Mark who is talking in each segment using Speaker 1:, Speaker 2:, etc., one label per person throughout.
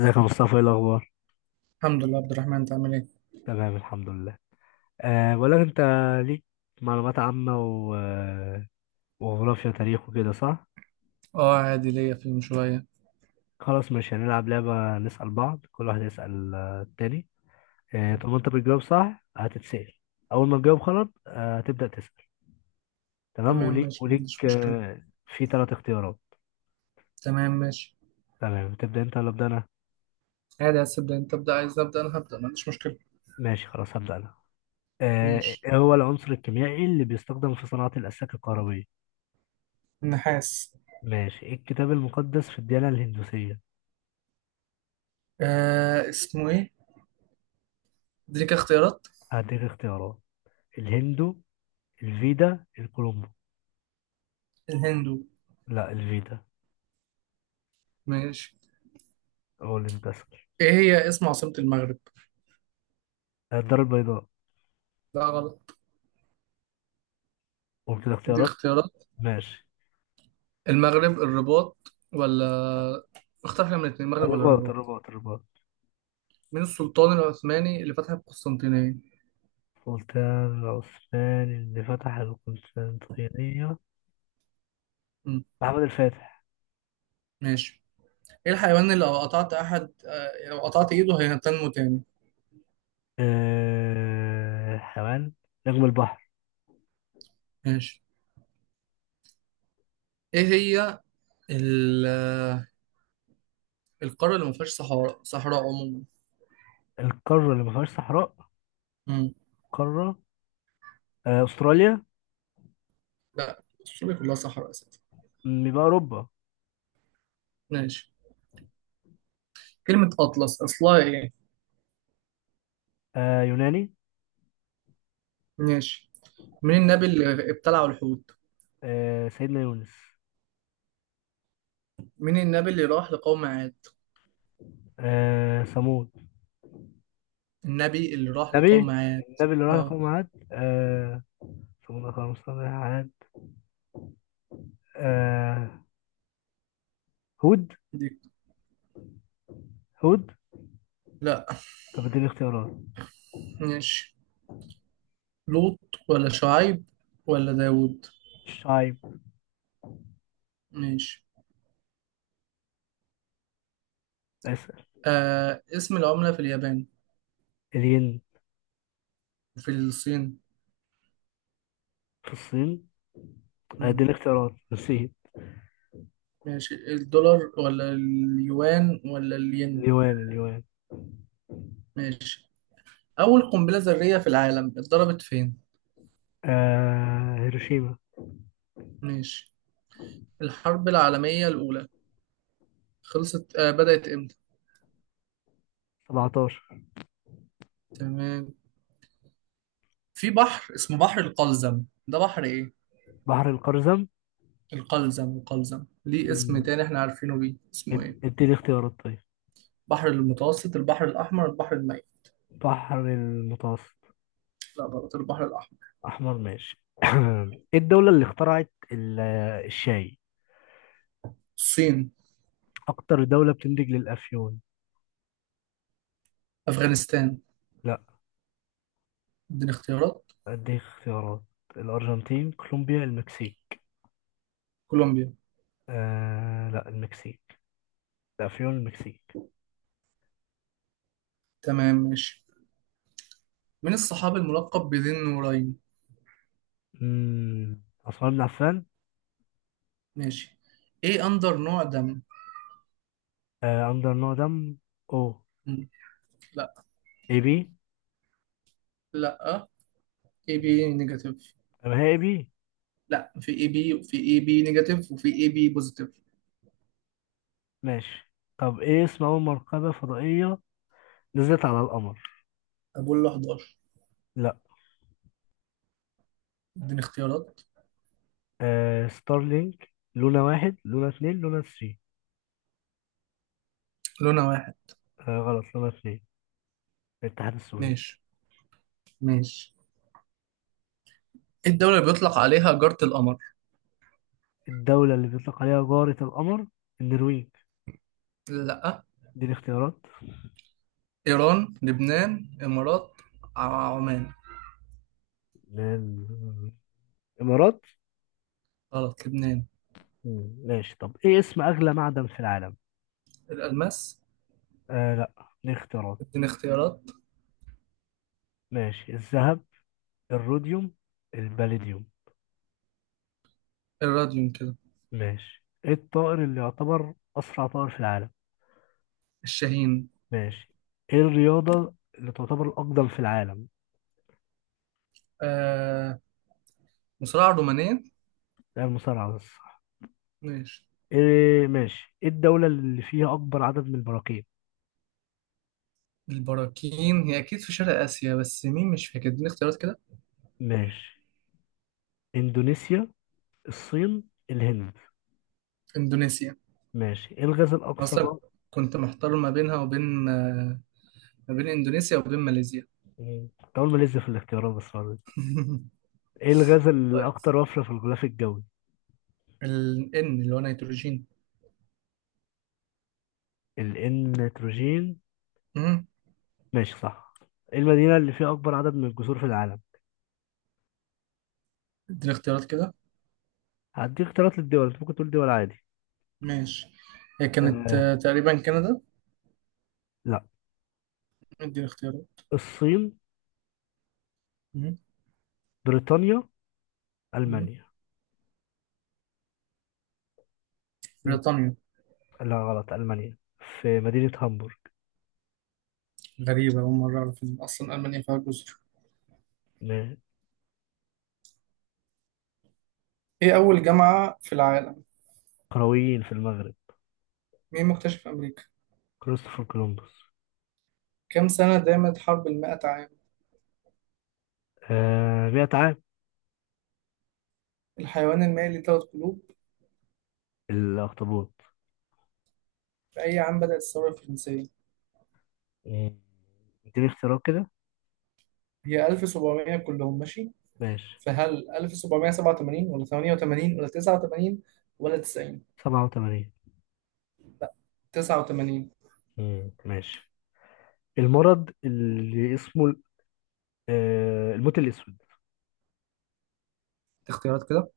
Speaker 1: ازيك يا مصطفى، ايه الاخبار؟
Speaker 2: الحمد لله عبد الرحمن، انت عامل ايه؟
Speaker 1: تمام، الحمد لله. بقول لك انت. ليك معلومات عامه و... آه، وجغرافيا وتاريخ وكده، صح؟
Speaker 2: اه، عادي ليا فيلم شوية.
Speaker 1: خلاص، مش هنلعب لعبه نسال بعض، كل واحد يسال التاني. طب ما انت بتجاوب صح هتتسال. اول ما تجاوب غلط هتبدا تسال. تمام،
Speaker 2: تمام
Speaker 1: وليك
Speaker 2: ماشي، ما
Speaker 1: وليك
Speaker 2: عنديش مشكلة.
Speaker 1: في 3 اختيارات.
Speaker 2: تمام ماشي.
Speaker 1: تمام، تبدا انت ولا ابدا انا؟
Speaker 2: عادي، عايز تبدأ انت تبدأ، عايز ابدأ انا هبدأ، ما عنديش مشكلة.
Speaker 1: ماشي، خلاص هبدا انا.
Speaker 2: ماشي.
Speaker 1: إيه هو العنصر الكيميائي اللي بيستخدم في صناعه الاسلاك الكهربائيه؟
Speaker 2: النحاس.
Speaker 1: ماشي. إيه الكتاب المقدس في الديانه الهندوسيه؟
Speaker 2: آه، اسمه ايه؟ اديك اختيارات.
Speaker 1: هديك اختيارات. الهندو، الفيدا، الكولومبو.
Speaker 2: الهندو.
Speaker 1: لا، الفيدا.
Speaker 2: ماشي.
Speaker 1: هو اللي بتسأل.
Speaker 2: ايه هي اسم عاصمة المغرب؟
Speaker 1: الدار البيضاء.
Speaker 2: لا غلط.
Speaker 1: قلت
Speaker 2: دي
Speaker 1: الاختيارات.
Speaker 2: اختيارات.
Speaker 1: ماشي.
Speaker 2: المغرب الرباط ولا. اختار حاجة من الاتنين، المغرب ولا
Speaker 1: الرباط،
Speaker 2: الرباط.
Speaker 1: الرباط، الرباط.
Speaker 2: مين السلطان العثماني اللي فتح القسطنطينية؟
Speaker 1: سلطان العثماني اللي فتح القسطنطينية.
Speaker 2: مم.
Speaker 1: محمد الفاتح.
Speaker 2: ماشي. ايه الحيوان اللي لو قطعت احد آه، لو قطعت ايده هينتنمو تاني.
Speaker 1: حيوان. نجم البحر.
Speaker 2: ماشي. ايه هي ال- آه، القارة اللي ما فيهاش صحراء صحراء عموما.
Speaker 1: القارة اللي ما فيهاش صحراء.
Speaker 2: مم.
Speaker 1: قارة. أستراليا.
Speaker 2: لا استراليا كلها صحراء اساسا.
Speaker 1: يبقى أوروبا.
Speaker 2: ماشي. كلمة أطلس أصلها إيه؟
Speaker 1: يوناني.
Speaker 2: ماشي. مين النبي اللي ابتلعوا الحوت؟
Speaker 1: سيدنا يونس.
Speaker 2: مين النبي اللي راح لقوم عاد؟
Speaker 1: ثمود.
Speaker 2: النبي اللي راح لقوم
Speaker 1: نبي.
Speaker 2: عاد.
Speaker 1: النبي اللي راح
Speaker 2: اه.
Speaker 1: يقوم عاد. شغل خمسة واحد. آه. هود.
Speaker 2: دي.
Speaker 1: هود.
Speaker 2: لا.
Speaker 1: طب اديني اختيارات.
Speaker 2: ماشي. لوط ولا شعيب ولا داوود.
Speaker 1: الشايب.
Speaker 2: ماشي.
Speaker 1: اسأل.
Speaker 2: اسم العملة في اليابان
Speaker 1: الين.
Speaker 2: وفي الصين.
Speaker 1: في الصين.
Speaker 2: مم.
Speaker 1: اديني اختيارات، نسيت.
Speaker 2: ماشي، الدولار ولا اليوان ولا الين.
Speaker 1: اليوان، اليوان.
Speaker 2: ماشي. أول قنبلة ذرية في العالم اتضربت فين؟
Speaker 1: هيروشيما.
Speaker 2: ماشي. الحرب العالمية الأولى خلصت آه بدأت إمتى؟
Speaker 1: 17.
Speaker 2: تمام. في بحر اسمه بحر القلزم، ده بحر إيه؟
Speaker 1: بحر القرزم.
Speaker 2: القلزم القلزم ليه اسم
Speaker 1: مم.
Speaker 2: تاني إحنا عارفينه بيه، اسمه إيه؟
Speaker 1: اديني اختيارات طيب.
Speaker 2: بحر المتوسط، البحر الأحمر، البحر الميت.
Speaker 1: بحر المتوسط.
Speaker 2: لا غلط، البحر الأحمر.
Speaker 1: احمر. ماشي. ايه الدولة اللي اخترعت الشاي؟
Speaker 2: الصين.
Speaker 1: اكتر دولة بتنتج للافيون.
Speaker 2: أفغانستان.
Speaker 1: لا.
Speaker 2: اديني اختيارات.
Speaker 1: اديك اختيارات. الارجنتين، كولومبيا، المكسيك.
Speaker 2: كولومبيا.
Speaker 1: لا، المكسيك. لا، فيون المكسيك.
Speaker 2: تمام ماشي. من الصحابي الملقب بذي النورين؟
Speaker 1: عثمان بن عفان.
Speaker 2: ماشي. ايه اندر نوع دم؟
Speaker 1: أندر دم. أو.
Speaker 2: م. لا.
Speaker 1: إي بي.
Speaker 2: لا. اي بي نيجاتيف.
Speaker 1: طب هي إي بي.
Speaker 2: لا، في اي بي وفي اي بي نيجاتيف وفي اي بي بوزيتيف.
Speaker 1: ماشي. طب إيه اسم أول مركبة فضائية نزلت على القمر؟
Speaker 2: ابولا 11.
Speaker 1: لا.
Speaker 2: اديني اختيارات.
Speaker 1: ستارلينك، لونا واحد، لونا اتنين، لونا ثري.
Speaker 2: لونها واحد.
Speaker 1: غلط، لونا اتنين. الاتحاد السوفيتي.
Speaker 2: ماشي ماشي. ايه الدولة اللي بيطلق عليها جارة القمر؟
Speaker 1: الدولة اللي بيطلق عليها جارة القمر. النرويج.
Speaker 2: لا.
Speaker 1: دي الاختيارات.
Speaker 2: ايران لبنان امارات، عمان.
Speaker 1: الإمارات.
Speaker 2: غلط، لبنان.
Speaker 1: ماشي. طب إيه اسم أغلى معدن في العالم؟
Speaker 2: الالماس.
Speaker 1: لا. ليه اختيارات.
Speaker 2: اديني اختيارات.
Speaker 1: ماشي. الذهب، الروديوم، الباليديوم.
Speaker 2: الراديوم كده.
Speaker 1: ماشي. ايه الطائر اللي يعتبر أسرع طائر في العالم؟
Speaker 2: الشاهين.
Speaker 1: ماشي. ايه الرياضة اللي تعتبر الأقدم في العالم؟
Speaker 2: آه مصراعة الرومانية.
Speaker 1: ده المصارعة بس.
Speaker 2: ماشي.
Speaker 1: ايه، ماشي. ايه الدولة اللي فيها أكبر عدد من البراكين؟
Speaker 2: البراكين هي أكيد في شرق آسيا، بس مين مش فاكر، اديني اختيارات كده.
Speaker 1: ماشي. إندونيسيا، الصين، الهند.
Speaker 2: إندونيسيا.
Speaker 1: ماشي. ايه الغاز الأكثر
Speaker 2: أصلا كنت محتار ما بينها وبين ما بين إندونيسيا وبين ماليزيا.
Speaker 1: كنت أول ما لسه في الاختيارات بس برضه. ايه الغاز
Speaker 2: كويس.
Speaker 1: الأكثر وفرة في الغلاف الجوي؟
Speaker 2: ال N اللي هو نيتروجين.
Speaker 1: النيتروجين.
Speaker 2: مم.
Speaker 1: ماشي، صح. ايه المدينة اللي فيها أكبر عدد من الجسور في العالم؟
Speaker 2: اديني اختيارات كده.
Speaker 1: هديك اختيارات للدول، أنت ممكن تقول دول عادي.
Speaker 2: ماشي. هي كانت
Speaker 1: آه
Speaker 2: تقريبا كندا.
Speaker 1: لا.
Speaker 2: اديني اختيارات.
Speaker 1: الصين،
Speaker 2: مم.
Speaker 1: بريطانيا،
Speaker 2: مم.
Speaker 1: ألمانيا. مم.
Speaker 2: بريطانيا.
Speaker 1: لا، غلط، ألمانيا. في مدينة هامبورغ.
Speaker 2: غريبة، أول مرة أعرف إن أصلا ألمانيا فيها جزر.
Speaker 1: م-
Speaker 2: إيه أول جامعة في العالم؟
Speaker 1: قرويين في المغرب.
Speaker 2: مين مكتشف أمريكا؟
Speaker 1: كريستوفر كولومبوس.
Speaker 2: كم سنة دامت حرب المائة عام؟
Speaker 1: 100 عام.
Speaker 2: الحيوان المائي ليه ثلاث قلوب.
Speaker 1: الأخطبوط.
Speaker 2: في أي عام بدأت الثورة الفرنسية؟
Speaker 1: مم. اديني اختيارات كده.
Speaker 2: هي 1700 كلهم ماشي،
Speaker 1: ماشي.
Speaker 2: فهل 1787 ولا 88 ولا 89 ولا 90؟
Speaker 1: 87.
Speaker 2: لا، 89.
Speaker 1: ماشي. المرض اللي اسمه الموت الأسود.
Speaker 2: اختيارات كده.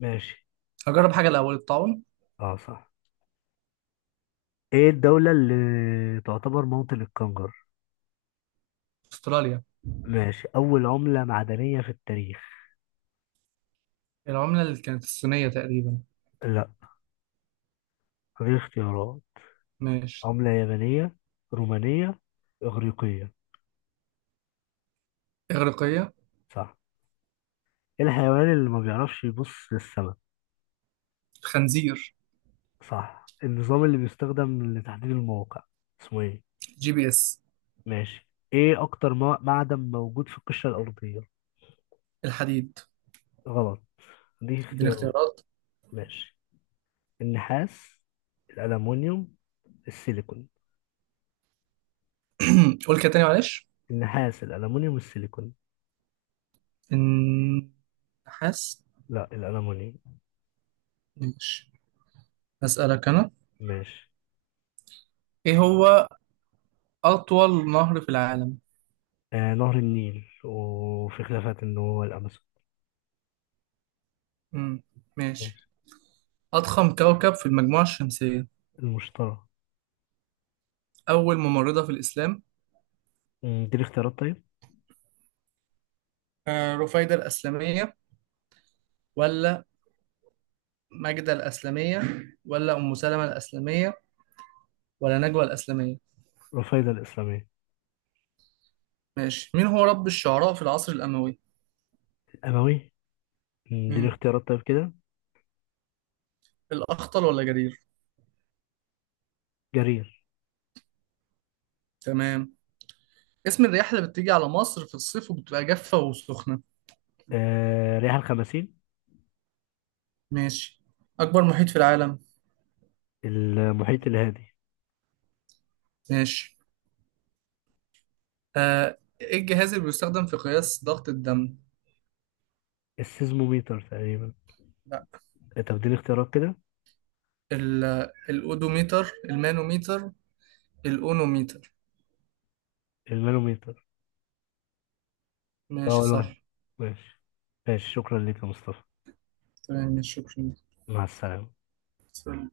Speaker 1: ماشي.
Speaker 2: هجرب حاجة الأول، الطاعون.
Speaker 1: اه، صح. ايه الدولة اللي تعتبر موطن الكنجر؟
Speaker 2: أستراليا.
Speaker 1: ماشي. أول عملة معدنية في التاريخ.
Speaker 2: العملة اللي كانت الصينية تقريبا.
Speaker 1: لا. غير اختيارات.
Speaker 2: ماشي.
Speaker 1: عملة يابانية، رومانية، إغريقية.
Speaker 2: إغريقية.
Speaker 1: صح. إيه الحيوان اللي ما بيعرفش يبص للسماء؟
Speaker 2: خنزير.
Speaker 1: صح. النظام اللي بيستخدم لتحديد المواقع اسمه ايه؟
Speaker 2: جي بي إس.
Speaker 1: ماشي. ايه أكتر معدن موجود في القشرة الأرضية؟
Speaker 2: الحديد.
Speaker 1: غلط. دي
Speaker 2: اديني
Speaker 1: اختيارات.
Speaker 2: اختيارات.
Speaker 1: ماشي. النحاس، الألمونيوم، السيليكون.
Speaker 2: قول كده تاني معلش.
Speaker 1: النحاس، الألمونيوم، السيليكون.
Speaker 2: النحاس.
Speaker 1: لا، الألمونيوم.
Speaker 2: ماشي. هسألك أنا.
Speaker 1: ماشي.
Speaker 2: إيه هو أطول نهر في العالم؟
Speaker 1: نهر النيل، وفي خلافات إن هو الأمازون.
Speaker 2: مم. ماشي.
Speaker 1: ماشي.
Speaker 2: أضخم كوكب في المجموعة الشمسية.
Speaker 1: المشترى.
Speaker 2: أول ممرضة في الإسلام.
Speaker 1: دي الاختيارات طيب.
Speaker 2: رفيدة الأسلمية ولا ماجدة الأسلمية ولا أم سلمة الأسلمية ولا نجوى الأسلمية.
Speaker 1: رفايدة الإسلامية.
Speaker 2: ماشي. مين هو رب الشعراء في العصر الأموي؟
Speaker 1: الأموي. دي
Speaker 2: مم.
Speaker 1: الاختيارات طيب كده.
Speaker 2: الأخطل ولا جرير.
Speaker 1: جرير.
Speaker 2: تمام. اسم الرياح اللي بتيجي على مصر في الصيف وبتبقى جافة وسخنة.
Speaker 1: ريح الخمسين.
Speaker 2: ماشي. أكبر محيط في العالم.
Speaker 1: المحيط الهادي.
Speaker 2: ماشي. إيه الجهاز اللي بيستخدم في قياس ضغط الدم؟
Speaker 1: السيزموميتر تقريبا.
Speaker 2: لا.
Speaker 1: طب دي الاختيارات كده.
Speaker 2: ال- الأودوميتر المانوميتر الأونوميتر.
Speaker 1: المانوميتر.
Speaker 2: ماشي
Speaker 1: أول
Speaker 2: صح.
Speaker 1: واحد. ماشي. ماشي، شكرا لك يا مصطفى.
Speaker 2: تمام ماشي شكرا.
Speaker 1: مع السلامة.
Speaker 2: سلام.